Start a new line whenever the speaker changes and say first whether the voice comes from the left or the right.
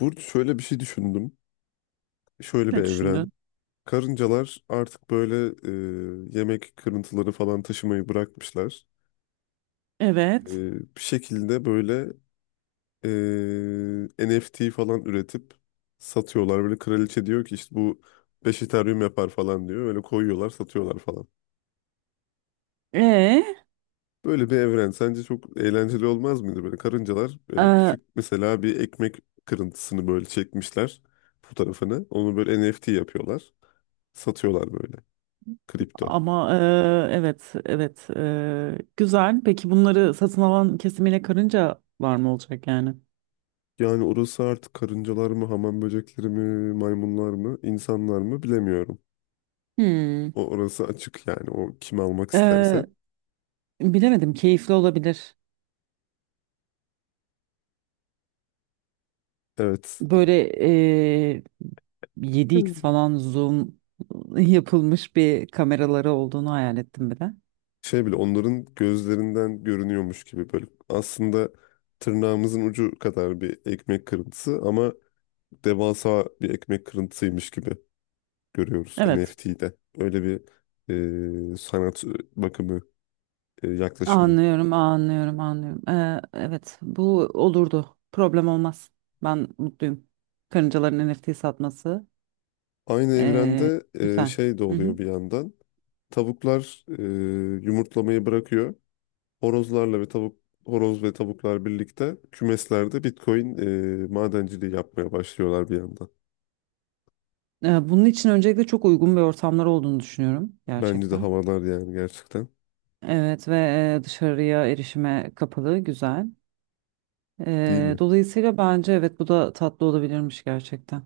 left: Burcu şöyle bir şey düşündüm. Şöyle bir
right: Ne
left: evren.
right: düşündün?
left: Karıncalar artık böyle yemek kırıntıları falan taşımayı bırakmışlar. E,
right: Evet.
left: Bir şekilde böyle e, NFT falan üretip satıyorlar. Böyle kraliçe diyor ki işte bu 5 Ethereum yapar falan diyor. Böyle koyuyorlar satıyorlar falan.
right: Ee,
left: Böyle bir evren sence çok eğlenceli olmaz mıydı? Böyle karıncalar böyle
right: Ee,
left: küçük, mesela bir ekmek kırıntısını böyle çekmişler fotoğrafını. Onu böyle NFT yapıyorlar. Satıyorlar böyle kripto.
right: ama evet, evet, güzel. Peki bunları satın alan kesimiyle karınca var mı olacak yani?
left: Yani orası artık karıncalar mı, hamam böcekleri mi, maymunlar mı, insanlar mı bilemiyorum.
right: Hmm.
left: O, orası açık yani, o kim almak isterse.
right: Ee, Bilemedim. Keyifli olabilir.
left: Evet.
right: Böyle ee, 7x
left: Hmm.
right: falan zoom yapılmış bir kameraları olduğunu hayal ettim bir de.
left: Şey bile onların gözlerinden görünüyormuş gibi böyle. Aslında tırnağımızın ucu kadar bir ekmek kırıntısı ama devasa bir ekmek kırıntısıymış gibi görüyoruz
right: Evet.
left: NFT'de. Öyle bir sanat bakımı, yaklaşımı.
right: Anlıyorum, anlıyorum, anlıyorum. Evet, bu olurdu. Problem olmaz. Ben mutluyum. Karıncaların NFT satması
left: Aynı
right: ee,
left: evrende
right: güzel.
left: şey de
right: Hı hı.
left: oluyor bir yandan. Tavuklar yumurtlamayı bırakıyor. Horozlarla ve horoz ve tavuklar birlikte kümeslerde Bitcoin madenciliği yapmaya başlıyorlar bir yandan.
right: Bunun için öncelikle çok uygun bir ortamlar olduğunu düşünüyorum
left: Bence de
right: gerçekten.
left: havalar yani, gerçekten.
right: Evet ve dışarıya erişime kapalı, güzel.
left: Değil mi?
right: Dolayısıyla bence evet, bu da tatlı olabilirmiş gerçekten.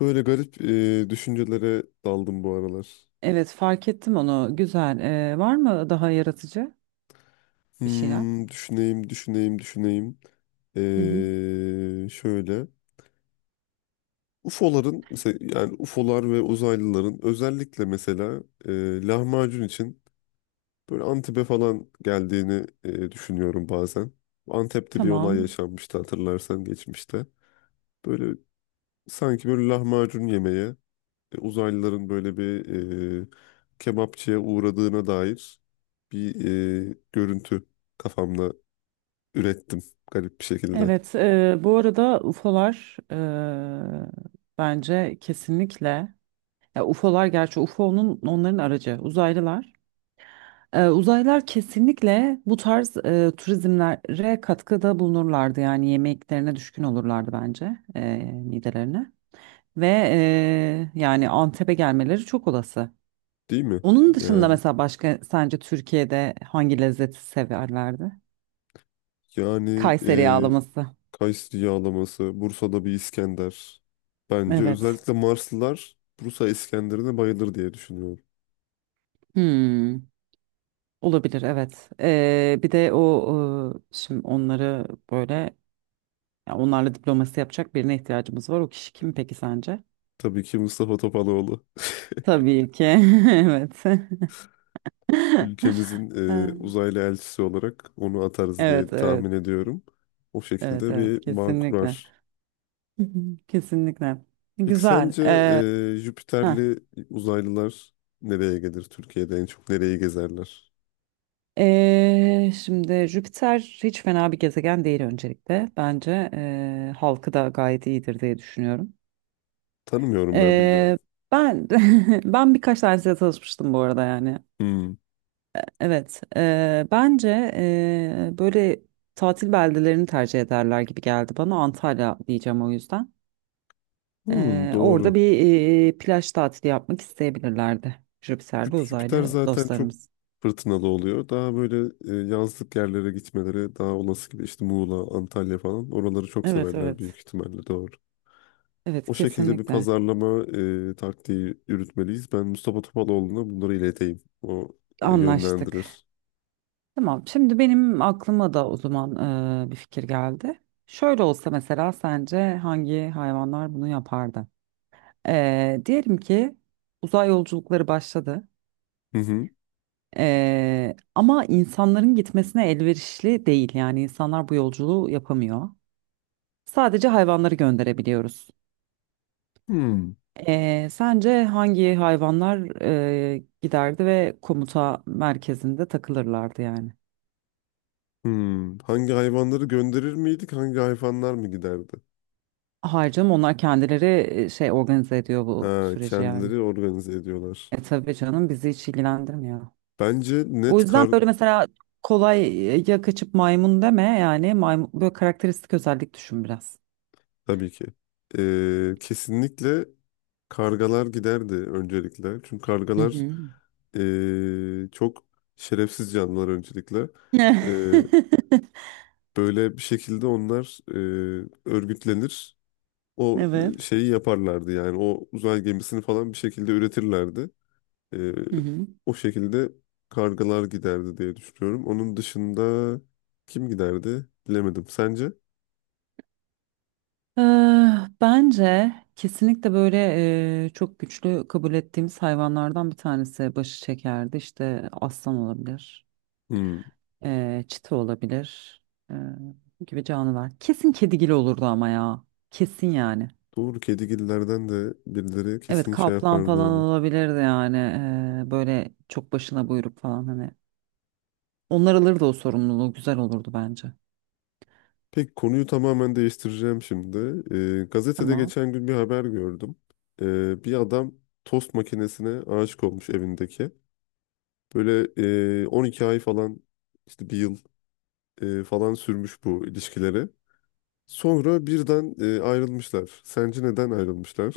left: Böyle garip düşüncelere daldım bu aralar.
right: Evet, fark ettim onu. Güzel. Var mı daha yaratıcı bir şeyler?
left: Hmm, düşüneyim, düşüneyim, düşüneyim.
right: Hı hı.
left: Şöyle. UFO'ların mesela, yani UFO'lar ve uzaylıların özellikle mesela lahmacun için böyle Antep'e falan geldiğini düşünüyorum bazen. Antep'te bir olay
right: Tamam.
left: yaşanmıştı, hatırlarsan, geçmişte. Böyle sanki böyle lahmacun yemeye uzaylıların böyle bir e, kebapçıya uğradığına dair bir görüntü kafamda ürettim garip bir şekilde.
right: Evet, bu arada UFO'lar e, bence kesinlikle, ya UFO'lar, gerçi UFO'nun onların aracı uzaylılar. Uzaylılar kesinlikle bu tarz turizmlere katkıda bulunurlardı yani yemeklerine düşkün olurlardı bence, midelerine ve yani Antep'e gelmeleri çok olası.
left: Değil mi?
right: Onun dışında
left: Yani
right: mesela başka sence Türkiye'de hangi lezzeti severlerdi?
left: yani
right: Kayseri
left: e,
right: yağlaması.
left: Kayseri yağlaması, Bursa'da bir İskender. Bence
right: Evet.
left: özellikle Marslılar Bursa İskender'ine bayılır diye düşünüyorum.
right: Hmm. Olabilir, evet. Bir de o şimdi onları böyle, ya onlarla diplomasi yapacak birine ihtiyacımız var. O kişi kim peki sence?
left: Tabii ki Mustafa Topaloğlu.
right: Tabii ki. Evet.
left: Ülkemizin
right: Ha.
left: uzaylı elçisi olarak onu atarız diye
right: Evet, evet.
left: tahmin ediyorum. O
right: Evet,
left: şekilde
right: evet,
left: bir bağ
right: kesinlikle.
left: kurar.
right: Hı hı. Kesinlikle.
left: Peki
right: Güzel.
left: sence
right: Heh.
left: Jüpiterli uzaylılar nereye gelir? Türkiye'de en çok nereyi gezerler?
right: Şimdi Jüpiter hiç fena bir gezegen değil öncelikle. Bence halkı da gayet iyidir diye düşünüyorum.
left: Tanımıyorum ben,
right: Ee,
left: bilmiyorum.
right: Ben ben birkaç tanesiyle tanışmıştım bu arada yani.
left: Hmm.
right: Evet, bence böyle tatil beldelerini tercih ederler gibi geldi bana. Antalya diyeceğim o yüzden.
left: Hmm,
right: Orada
left: doğru.
right: bir plaj tatili yapmak isteyebilirlerdi. Jüpiter'de
left: Jüpiter
right: uzaylı
left: zaten çok
right: dostlarımız.
left: fırtınalı oluyor. Daha böyle yazlık yerlere gitmeleri daha olası gibi, işte Muğla, Antalya falan. Oraları çok
right: Evet,
left: severler büyük
right: evet.
left: ihtimalle, doğru.
right: Evet,
left: O şekilde bir
right: kesinlikle.
left: pazarlama taktiği yürütmeliyiz. Ben Mustafa Topaloğlu'na bunları ileteyim. O
right: Anlaştık.
left: yönlendirir.
right: Tamam, şimdi benim aklıma da o zaman bir fikir geldi. Şöyle olsa mesela sence hangi hayvanlar bunu yapardı? Eee, diyelim ki uzay yolculukları başladı.
left: Hı hı.
right: Ama insanların gitmesine elverişli değil yani insanlar bu yolculuğu yapamıyor. Sadece hayvanları gönderebiliyoruz.
left: Hmm.
right: Sence hangi hayvanlar giderdi ve komuta merkezinde takılırlardı yani?
left: Hmm. Hangi hayvanları gönderir miydik? Hangi hayvanlar mı giderdi?
right: Hayır canım, onlar kendileri şey organize ediyor bu
left: Ha,
right: süreci yani.
left: kendileri organize ediyorlar.
right: E tabii canım, bizi hiç ilgilendirmiyor.
left: Bence
right: O
left: net
right: yüzden
left: kar
right: böyle mesela kolay, ya kaçıp maymun deme yani maymun, böyle karakteristik özellik düşün biraz.
left: tabii ki. Kesinlikle kargalar giderdi öncelikle. Çünkü
right: Hı
left: kargalar
right: hı.
left: çok şerefsiz canlılar öncelikle. Böyle bir şekilde onlar örgütlenir. O
right: Evet.
left: şeyi yaparlardı, yani o uzay gemisini falan bir şekilde üretirlerdi. E,
right: Hı hı.
left: o şekilde kargalar giderdi diye düşünüyorum. Onun dışında kim giderdi bilemedim. Sence?
right: Bence kesinlikle böyle çok güçlü kabul ettiğimiz hayvanlardan bir tanesi başı çekerdi. İşte aslan olabilir,
left: Hmm,
right: eee, çita olabilir, eee, gibi canlılar. Kesin kedigil olurdu ama ya. Kesin yani.
left: doğru, kedigillerden de birileri
right: Evet,
left: kesin şey
right: kaplan
left: yapardı
right: falan
left: onu.
right: olabilirdi yani. Böyle çok başına buyruk falan hani. Onlar alırdı o sorumluluğu. Güzel olurdu bence.
left: Peki konuyu tamamen değiştireceğim şimdi. Gazetede
right: Tamam.
left: geçen gün bir haber gördüm. Bir adam tost makinesine aşık olmuş evindeki. Böyle 12 ay falan, işte bir yıl falan sürmüş bu ilişkileri. Sonra birden ayrılmışlar. Sence neden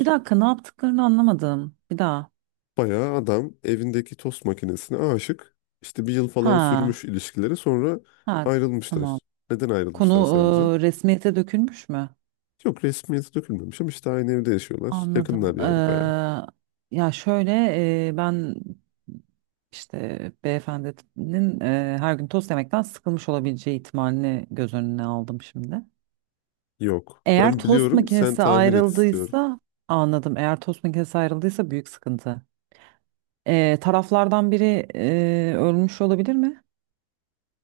right: Bir dakika, ne yaptıklarını anlamadım. Bir daha.
left: Bayağı adam evindeki tost makinesine aşık. İşte bir yıl falan
right: Ha.
left: sürmüş ilişkileri, sonra
right: Ha. Tamam.
left: ayrılmışlar. Neden
right: Konu
left: ayrılmışlar sence?
right: resmiyete dökülmüş mü?
left: Yok, resmiyeti dökülmemiş ama işte aynı evde yaşıyorlar. Yakınlar
right: Anladım.
left: yani, bayağı.
right: Ya şöyle, ben işte beyefendinin her gün tost yemekten sıkılmış olabileceği ihtimalini göz önüne aldım şimdi.
left: Yok.
right: Eğer
left: Ben
right: tost
left: biliyorum, sen
right: makinesi
left: tahmin et istiyorum.
right: ayrıldıysa anladım. Eğer tost makinesi ayrıldıysa büyük sıkıntı. Taraflardan biri ölmüş olabilir mi?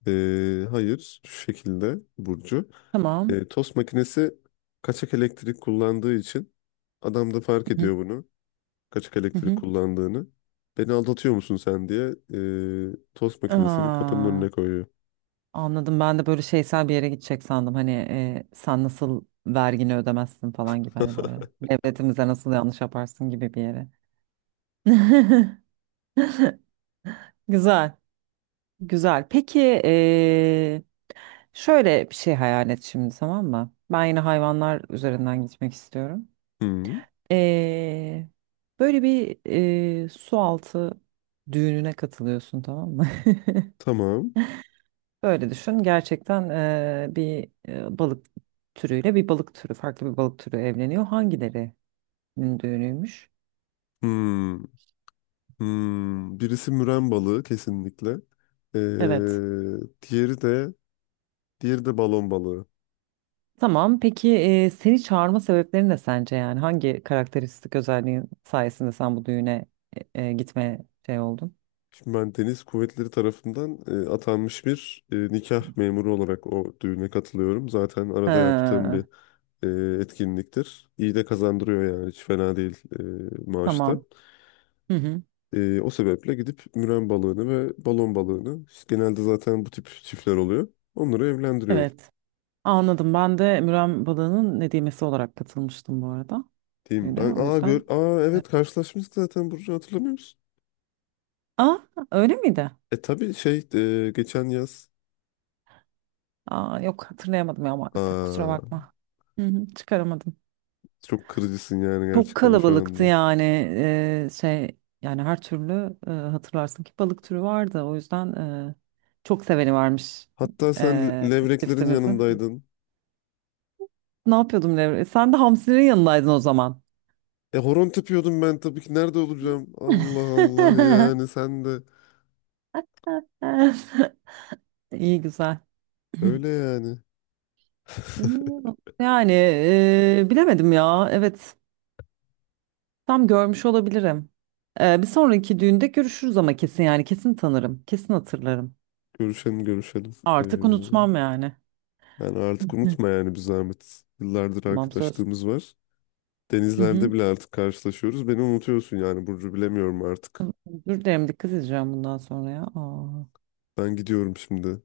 left: Hayır, şu şekilde Burcu.
right: Tamam.
left: Tost makinesi kaçak elektrik kullandığı için adam da fark
right: Hı hı.
left: ediyor bunu. Kaçak
right: hı
left: elektrik
right: hı.
left: kullandığını. Beni aldatıyor musun sen diye tost makinesini kapının
right: Aa.
left: önüne koyuyor.
right: Anladım. Ben de böyle şeysel bir yere gidecek sandım. Hani sen nasıl vergini ödemezsin falan gibi, hani böyle devletimize nasıl yanlış yaparsın gibi bir yere. Güzel, güzel. Peki şöyle bir şey hayal et şimdi tamam mı? Ben yine hayvanlar üzerinden gitmek istiyorum.
left: Hmm,
right: E, Böyle bir su altı düğününe katılıyorsun tamam mı?
left: tamam.
right: Öyle düşün. Gerçekten bir balık türüyle bir balık türü, farklı bir balık türü evleniyor. Hangilerinin düğünüymüş?
left: Hmm, hmm. Birisi müren balığı kesinlikle. Ee,
right: Evet.
left: diğeri de diğeri de balon balığı.
right: Tamam. Peki seni çağırma sebepleri ne sence yani? Hangi karakteristik özelliğin sayesinde sen bu düğüne gitmeye şey oldun?
left: Şimdi ben Deniz Kuvvetleri tarafından atanmış bir nikah memuru olarak o düğüne katılıyorum. Zaten arada yaptığım bir
right: Ha,
left: e, etkinliktir. İyi de kazandırıyor yani, hiç fena değil maaşta.
right: tamam. Hı hı.
left: O sebeple gidip müren balığını ve balon balığını, işte genelde zaten bu tip çiftler oluyor. Onları evlendiriyor
right: Evet. Anladım. Ben de Müren balığının nedimesi olarak katılmıştım bu arada
left: diyeyim.
right: düğüne.
left: Ben
right: O
left: aa gör
right: yüzden.
left: aa evet, karşılaşmıştık zaten Burcu, hatırlamıyor musun?
right: Aa, öyle miydi?
left: E tabii şey, geçen yaz
right: Aa, yok, hatırlayamadım ya maalesef, kusura
left: aa
right: bakma. Hı hı, çıkaramadım.
left: çok kırıcısın yani
right: Çok
left: gerçekten şu
right: kalabalıktı
left: anda.
right: yani, şey yani her türlü, hatırlarsın ki balık türü vardı. O yüzden e, çok seveni varmış
left: Hatta sen
right: e,
left: levreklerin
right: çiftimizi.
left: yanındaydın.
right: Ne yapıyordum Devre? Sen de hamsinin yanındaydın o zaman.
left: E horon tepiyordum ben tabii ki, nerede olacağım? Allah Allah, yani sen de
right: İyi, güzel.
left: öyle yani.
right: İyi. Yani bilemedim ya. Evet. Tam görmüş olabilirim. Bir sonraki düğünde görüşürüz ama kesin yani, kesin tanırım. Kesin hatırlarım.
left: Görüşelim, görüşelim.
right: Artık
left: Ee,
right: unutmam yani.
left: yani artık
right: Hı.
left: unutma yani, bir zahmet. Yıllardır
right: Tamam, söz.
left: arkadaşlığımız var.
right: Hı hı.
left: Denizlerde bile artık karşılaşıyoruz. Beni unutuyorsun yani Burcu, bilemiyorum artık.
right: Dur derim, dikkat edeceğim bundan sonra ya. Aa.
left: Ben gidiyorum şimdi.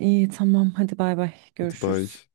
right: İyi tamam, hadi bay bay,
left: Hadi
right: görüşürüz.
left: bay.